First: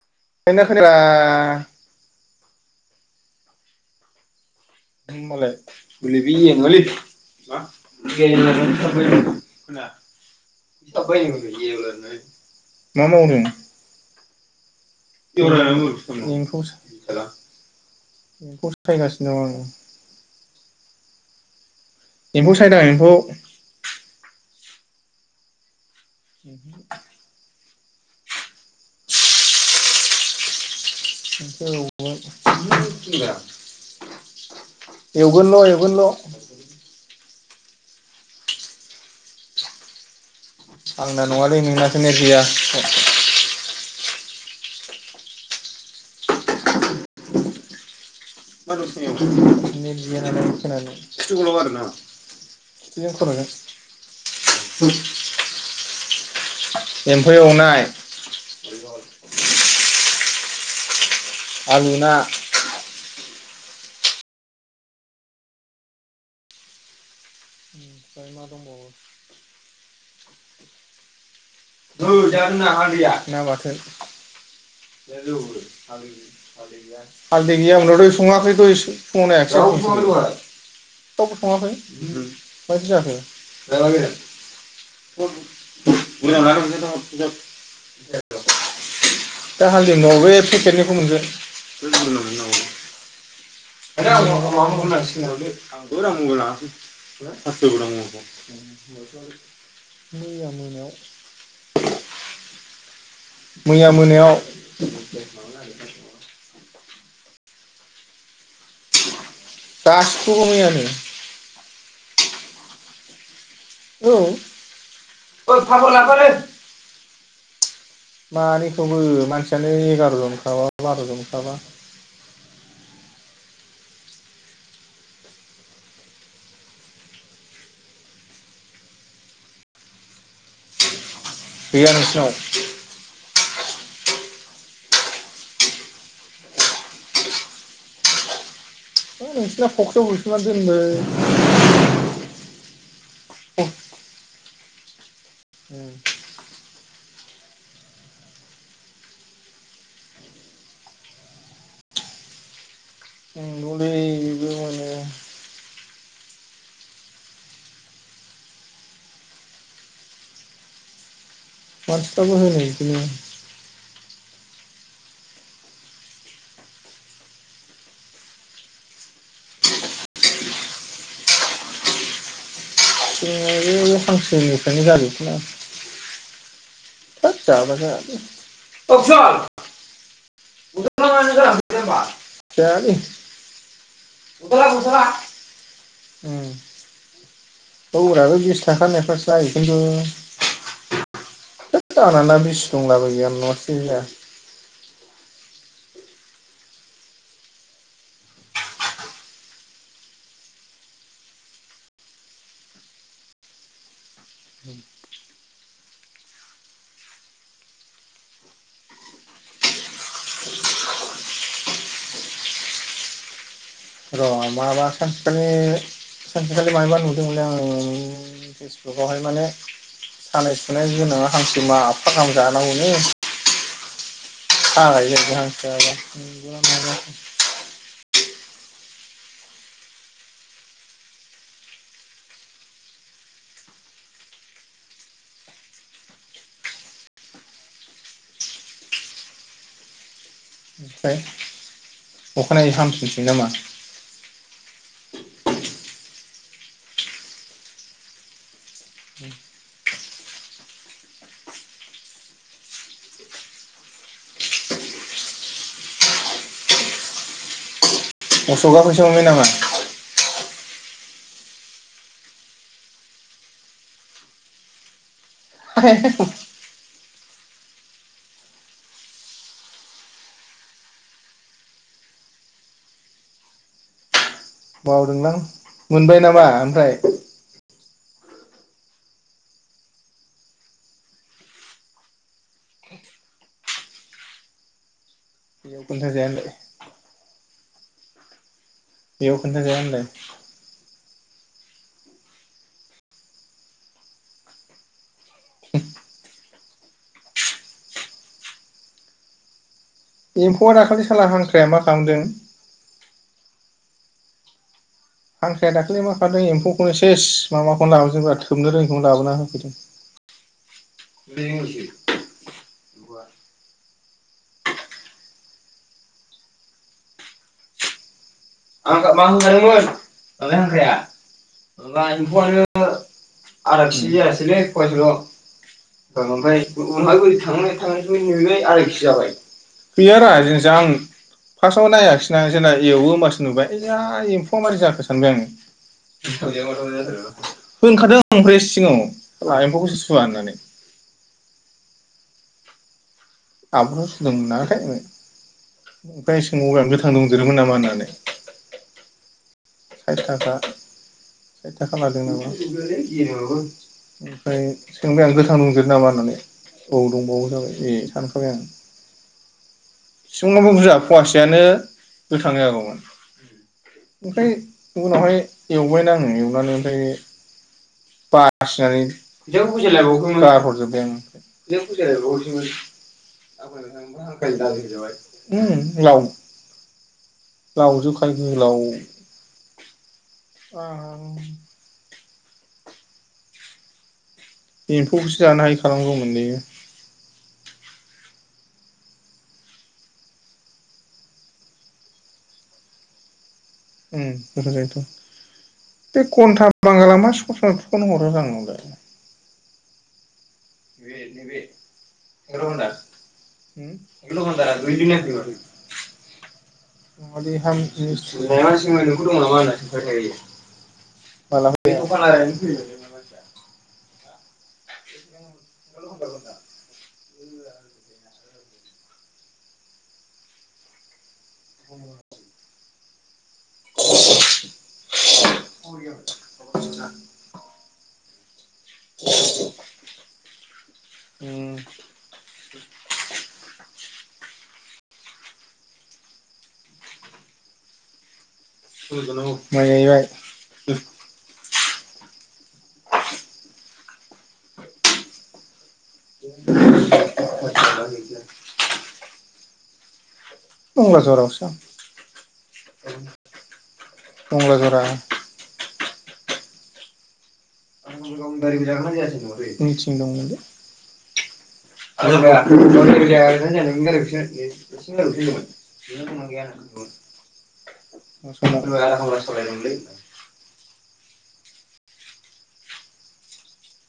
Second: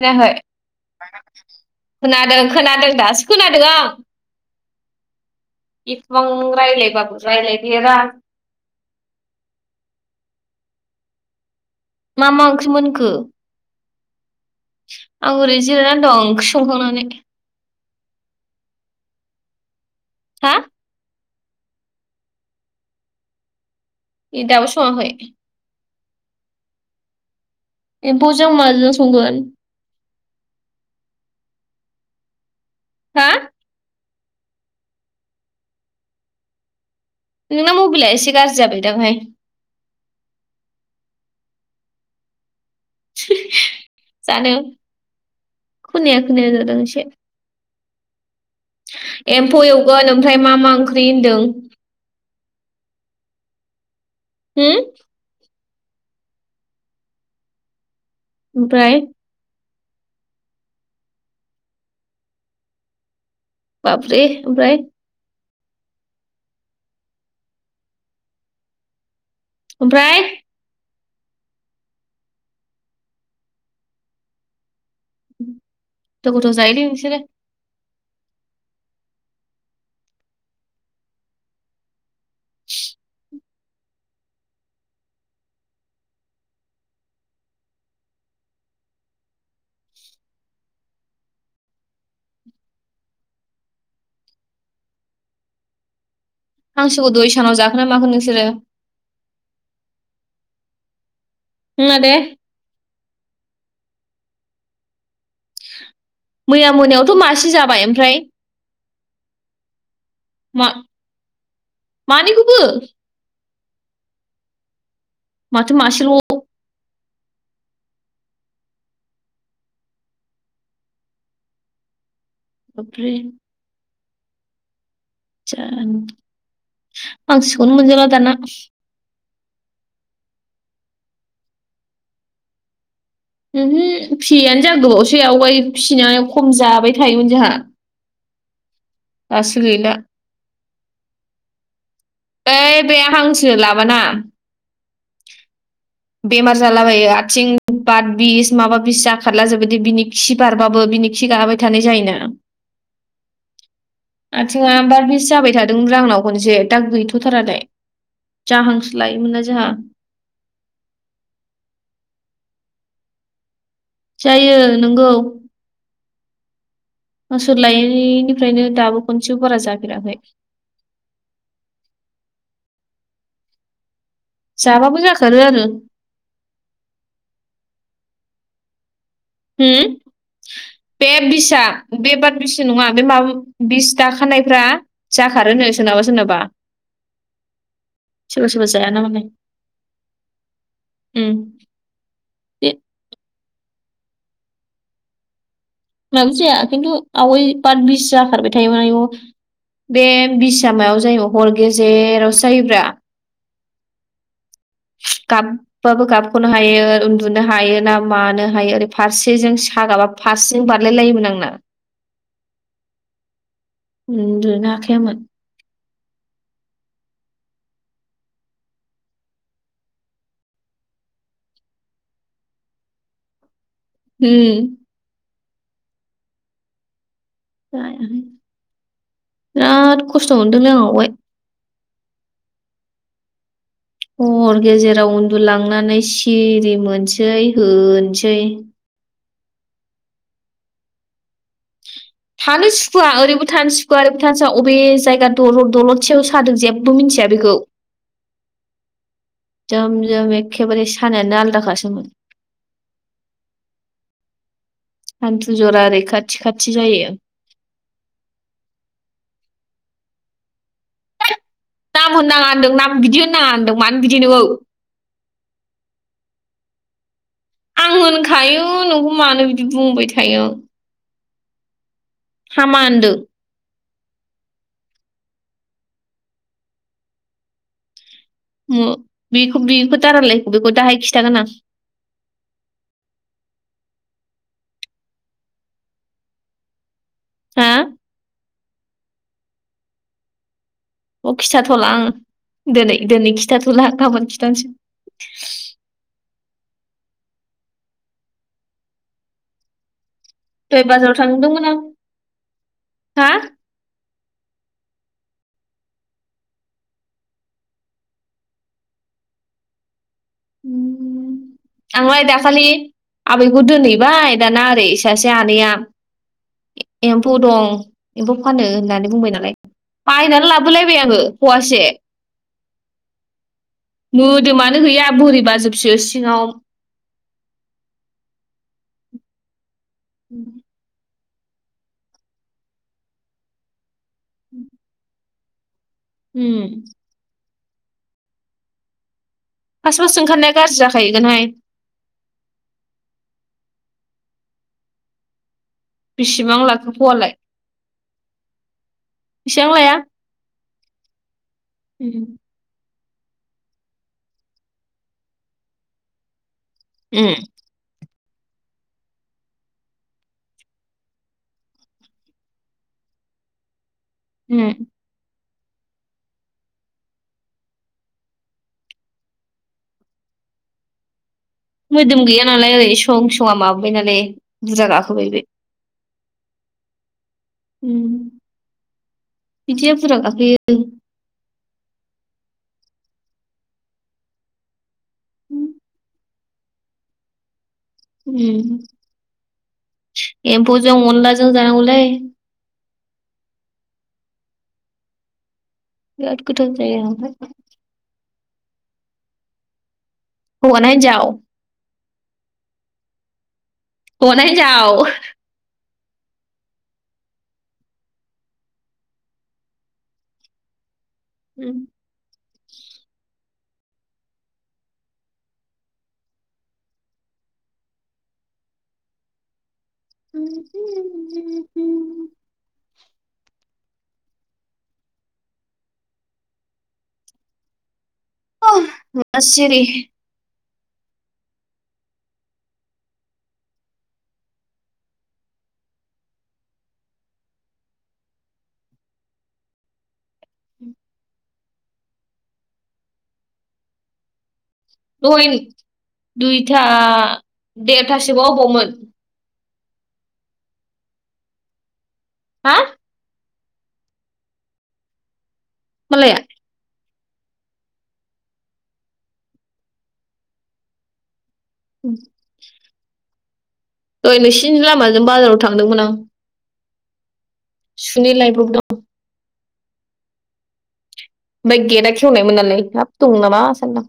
खोनायाखै [unintelligible] खोनारा? खोनादों खोनादों दासो खोनादों आं। एसेबां रायज्लायबाबो रायज्लायफेरा [unintelligible] [unintelligible] मा मा ओंख्रि मोनखो? मा मावदों आं ओरै जिरनानै दं ओंख्रि एम्फौ संखांनानै। [unintelligible] सायगासिनो दङ आङो। हा एम्फौ सायदां एम्फौ। ए दाबो सङाखै? [inaudible] एम्फौजों माजों संगोन? [inaudible] हा [inaudible] एवगोनल' एवगोनल'। नोंना मबेला एसे गाज्रि जाबाय दांहाय। आंना नङालै नोंनासो नेट गैया। जानो खोनाया खोनाया जादों एसे। एम्फौ एवगोन ओमफ्राय मा मा ओंख्रि [unintelligible] होनदों [unintelligible] [inaudible] एम्फौ एवनाय। [inaudible] ओमफ्राय आलु ना। बाबरे ओमफ्राय? [inaudible] ओमफ्राय? [unintelligible] ना बाथोन। गोथाव [inaudible] गोथाव जायोलै नोंसोरो [unintelligible] [unintelligible] [unintelligible] [unintelligible] हांसोखौ दहाय सानाव जाखोना माखो नोंसोरो [unintelligible] मैया मोनायाव। [unintelligible] मैया मोनायाव मैया मोनायावथ' मासे जाबाय ओमफ्राय। गासैखौबो मैयानो मानैखोबो औ माथो मासेल' [unintelligible] मानैखौबो मानसियानो एगार'जनखाबा बार'जनखाबा। साब्रै [unintelligible] हांसोखौनो मोनजाला दाना गैया नोंसिनाव ओमहो फिसियैयानो जा गोबावसै आवगाय फिसिना खम जाबाय थायोमोन जोंहा। है दासो नोंसिना गैला। फख्रियाव हैफिनना ओइ बे हांसो लाबाना दोनबाय बेमार जालाबायो आ आथिं बाथ बिस माबा बिस जाखारला जोबोदि बिनि खि बारबाबो बिनि खि गाबाय थानाय जायोनो। नंगौलै। बेबो आथिङा माने बार बिस जाबाय थादोंमोनब्रा आंनाव खनसे दा गैथ'थारालाय जा हांसो लायोमोन ना जोंहा। [unintelligible] जायो नंगौ गावसोर लायैनिफ्रायनो दाबो खनसेबो बारा जाफेराखै। [unintelligible] हांसोनिफ्रायनो जाबाबो जाजोबखोना जाखारो आरो [unintelligible] जाबा जायालै होम बे बिसआ बे बार बिस नङा जायालै बे माबा बिस दाखानायफ्रा जाखारोनो सोरनाबा सोरनाबा औराबो सोरबा बिस सोरबा जायाना मालाय थाखानायफ्रासो जायो खिन्थु उम बे [unintelligible] [unintelligible] माबो जाया खिन्थु आवाय बात बिस जाखारबाय थायोमोन आयु ।बे बिसआ मायाव जायो हर गेजेरावसो जायोब्रा। गाबबाबो गाबख'नो हायो उन्दुनो हायो ना मानो हायो ओरै फारसेजों सागाबा फारसेजों बारलाय लायोमोन आंना। अ उन्दुनो माबा हाखायामोन सानसेखालि सानसेखालि मायबा नुदोंमोनलै आङो फेसबुकावहाय माने सानाय सुनाय गोनाङा हांसो मा आफफा गाहाम जानांगौनो। उम [unintelligible] [unintelligible] नंगौ ना माबा जाया हाय बिराद खस्थ' मोनदोंनो आवगाय हर गेजेराव उन्दुलांनानै सिरि मोनसै होनोसै ओमफाय थानो सुखुवा ओरैबो थानो सुखुवा ओरैबो थानो सुवा उल्थासो अबे जायगा दलद दलदसेयाव सादों जेबो मिथिया बेखौ। जोम जोम एखेबारे सानायानो आलादाखासोमोन। हान्थु ज'रा ओरै खाथि खाथि जायो। असखा फैसा मोनबाय नामा? नाम होननाङा होनदों नाम बिदि होननाङा होनदों मानो बिदि नोंङो [unintelligible] आं होनखायो नोंखौ मानो बिदि बुंबाय थायो। हामा होन्दो। बावदोंलां मोनबाय नामा ओमफ्राय? उम बेखौ बेखौ दारायलाय बेखौ दाहाय खिथागोन आं। बेयाव खोनथा जाया होनलाय। हा बेयाव खोन्था जाया होनलाय। अ खिथाथ'ला आं दिनै दिनै खिथाथ'ला गाबोन खिथानोसै। एम्फौआ दहाय दाखालि बाजाराव साला थांदोंमोन हांख्राया आं मा खालामदों। हा हांख्राया दाखालि मा खालामदों एम्फौखौनो सेस माबाखौनो लाबोदोंब्रा थोबनो रोङिखौनो लाबोना होफैदों। उम बे आंलाय दाखालि आबैखौ दोनहैबाय दाना ओरै सासे आनैया एम्फौ दं। एम्फौ फानो आं होननानै मा बुंबाय नालाय होखादोंमोन बायनानै माबाया हांख्राया लाबोलायबाय आङो फवासे माबा एम्फौआनो आदा केजि जायासैलै मोदोमानो फवासेल' गैया बोरिबाजोबसो सिङाव [unintelligible] गैयारा जिनिसा आं फार्स्टआव नायाखासैना जेला एवो होमबा नुबाय जा एम्फौआ मारै जाखो सानबाय आङो। उम [unintelligible] [unintelligible] सिगाङाव साला एम्फौखौसो फास्ट फास्ट सुवा होननानै ओंखारनाया गाज्रि जाखाहैगोनहाय। [unintelligible] ओमफ्राय बेसेबां सोंबावबाय लाखो आं गोथां फवालाय दंदेरोमोन नामा होननानै बेसेबां लाया साइथ थाखा साइथ थाखा उम लादों नामा? ओमफ्राय सोंबाय आं गोथां दंदेरो नामा होननानै? औ दंबावो जाबाय ए सान [unintelligible] ओमफ्राय। उम ओमफ्राय एवबायना आङो एवनानै ओमफ्राय बासिनानै गाहरजोबबाय मोदोम गैया आङो नालाय ओरै सं सङा माबाबाय नालाय बुरजा गाखोबाय बे । [unintelligible] उम लावजोबखाबाय गोलाव। बिदिया बुरजा गाखोयो एम्फौखौसो जानो हाय खालामांगौमोनलै इयो। उम। एमफौजों अनलाजों जानांगौलै। उम गोथाव जायोथ'। बे बिराद घन्टा गोथाव जायो बांगाला मा ओमफ्राय सबसमाय फन हरो आंनावलाय। न [inaudible] [inaudible] ब [inaudible] [unintelligible] हौवाना हिनजाव हौवाना हिनजाव [unintelligible] [inaudible] [unintelligible] [unintelligible] [inaudible] मा सिरि? उम। [inaudible] मोनैबाय [unintelligible] दहयनि दुइथा देथासोबाव मंगलाजरावसो अबावमोन? अब्ला सावरायसै। हा? टंला जरा। माबे [unintelligible] [unintelligible] [unintelligible] दहाय [unintelligible] नोंसिनि लामाजों बाजाराव थांदोंमोन आं [unintelligible] सुनै लायब्रबदों [unintelligible] लायलै ओमफ्राय गेड खेवनायमोन नालाय, हाब दं नामा सान्दो आं।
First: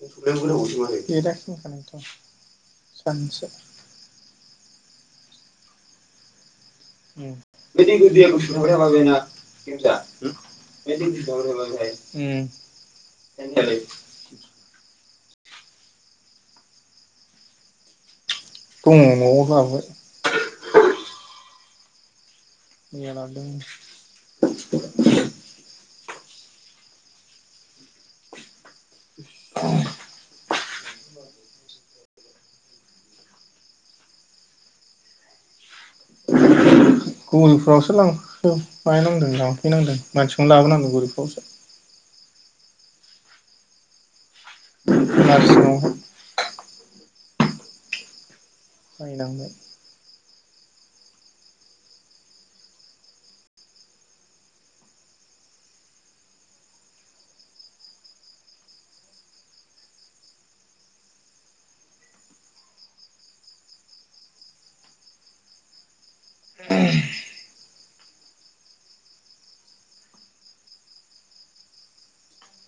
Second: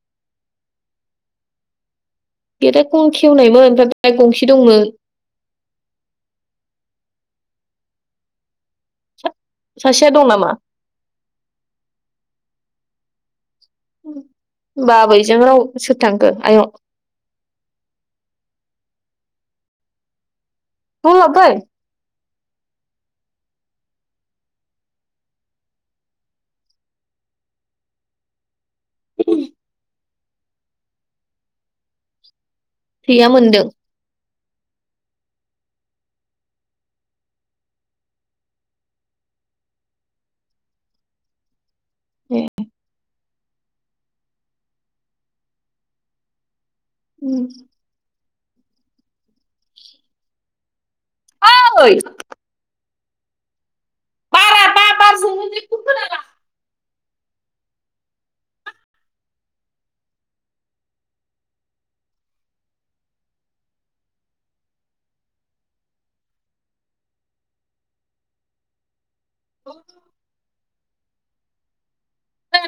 [unintelligible] गेडा गं सानसे खेवनायमोन ओमफ्राय बे गंसे दंमोन। बेदिखौदेस ओमफ्राय माबाना। सासेया दं नामा [unintelligible] [unintelligible] बिजों राव सोर थांखो आयं? [unintelligible] [unintelligible] [inaudible] [inaudible] [unintelligible] थैया मोनदों गुबुनफ्रावसो लांफै नांदों लांफैनांदों मानसिखौनो लाङामोन आं गुबुनखौसो ए [unintelligible] उम माय लांंनो ओइ बारा बा बारजोंनो जेबो खोनानो औ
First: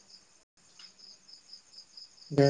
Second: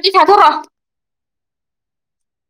यै थाथ'र दे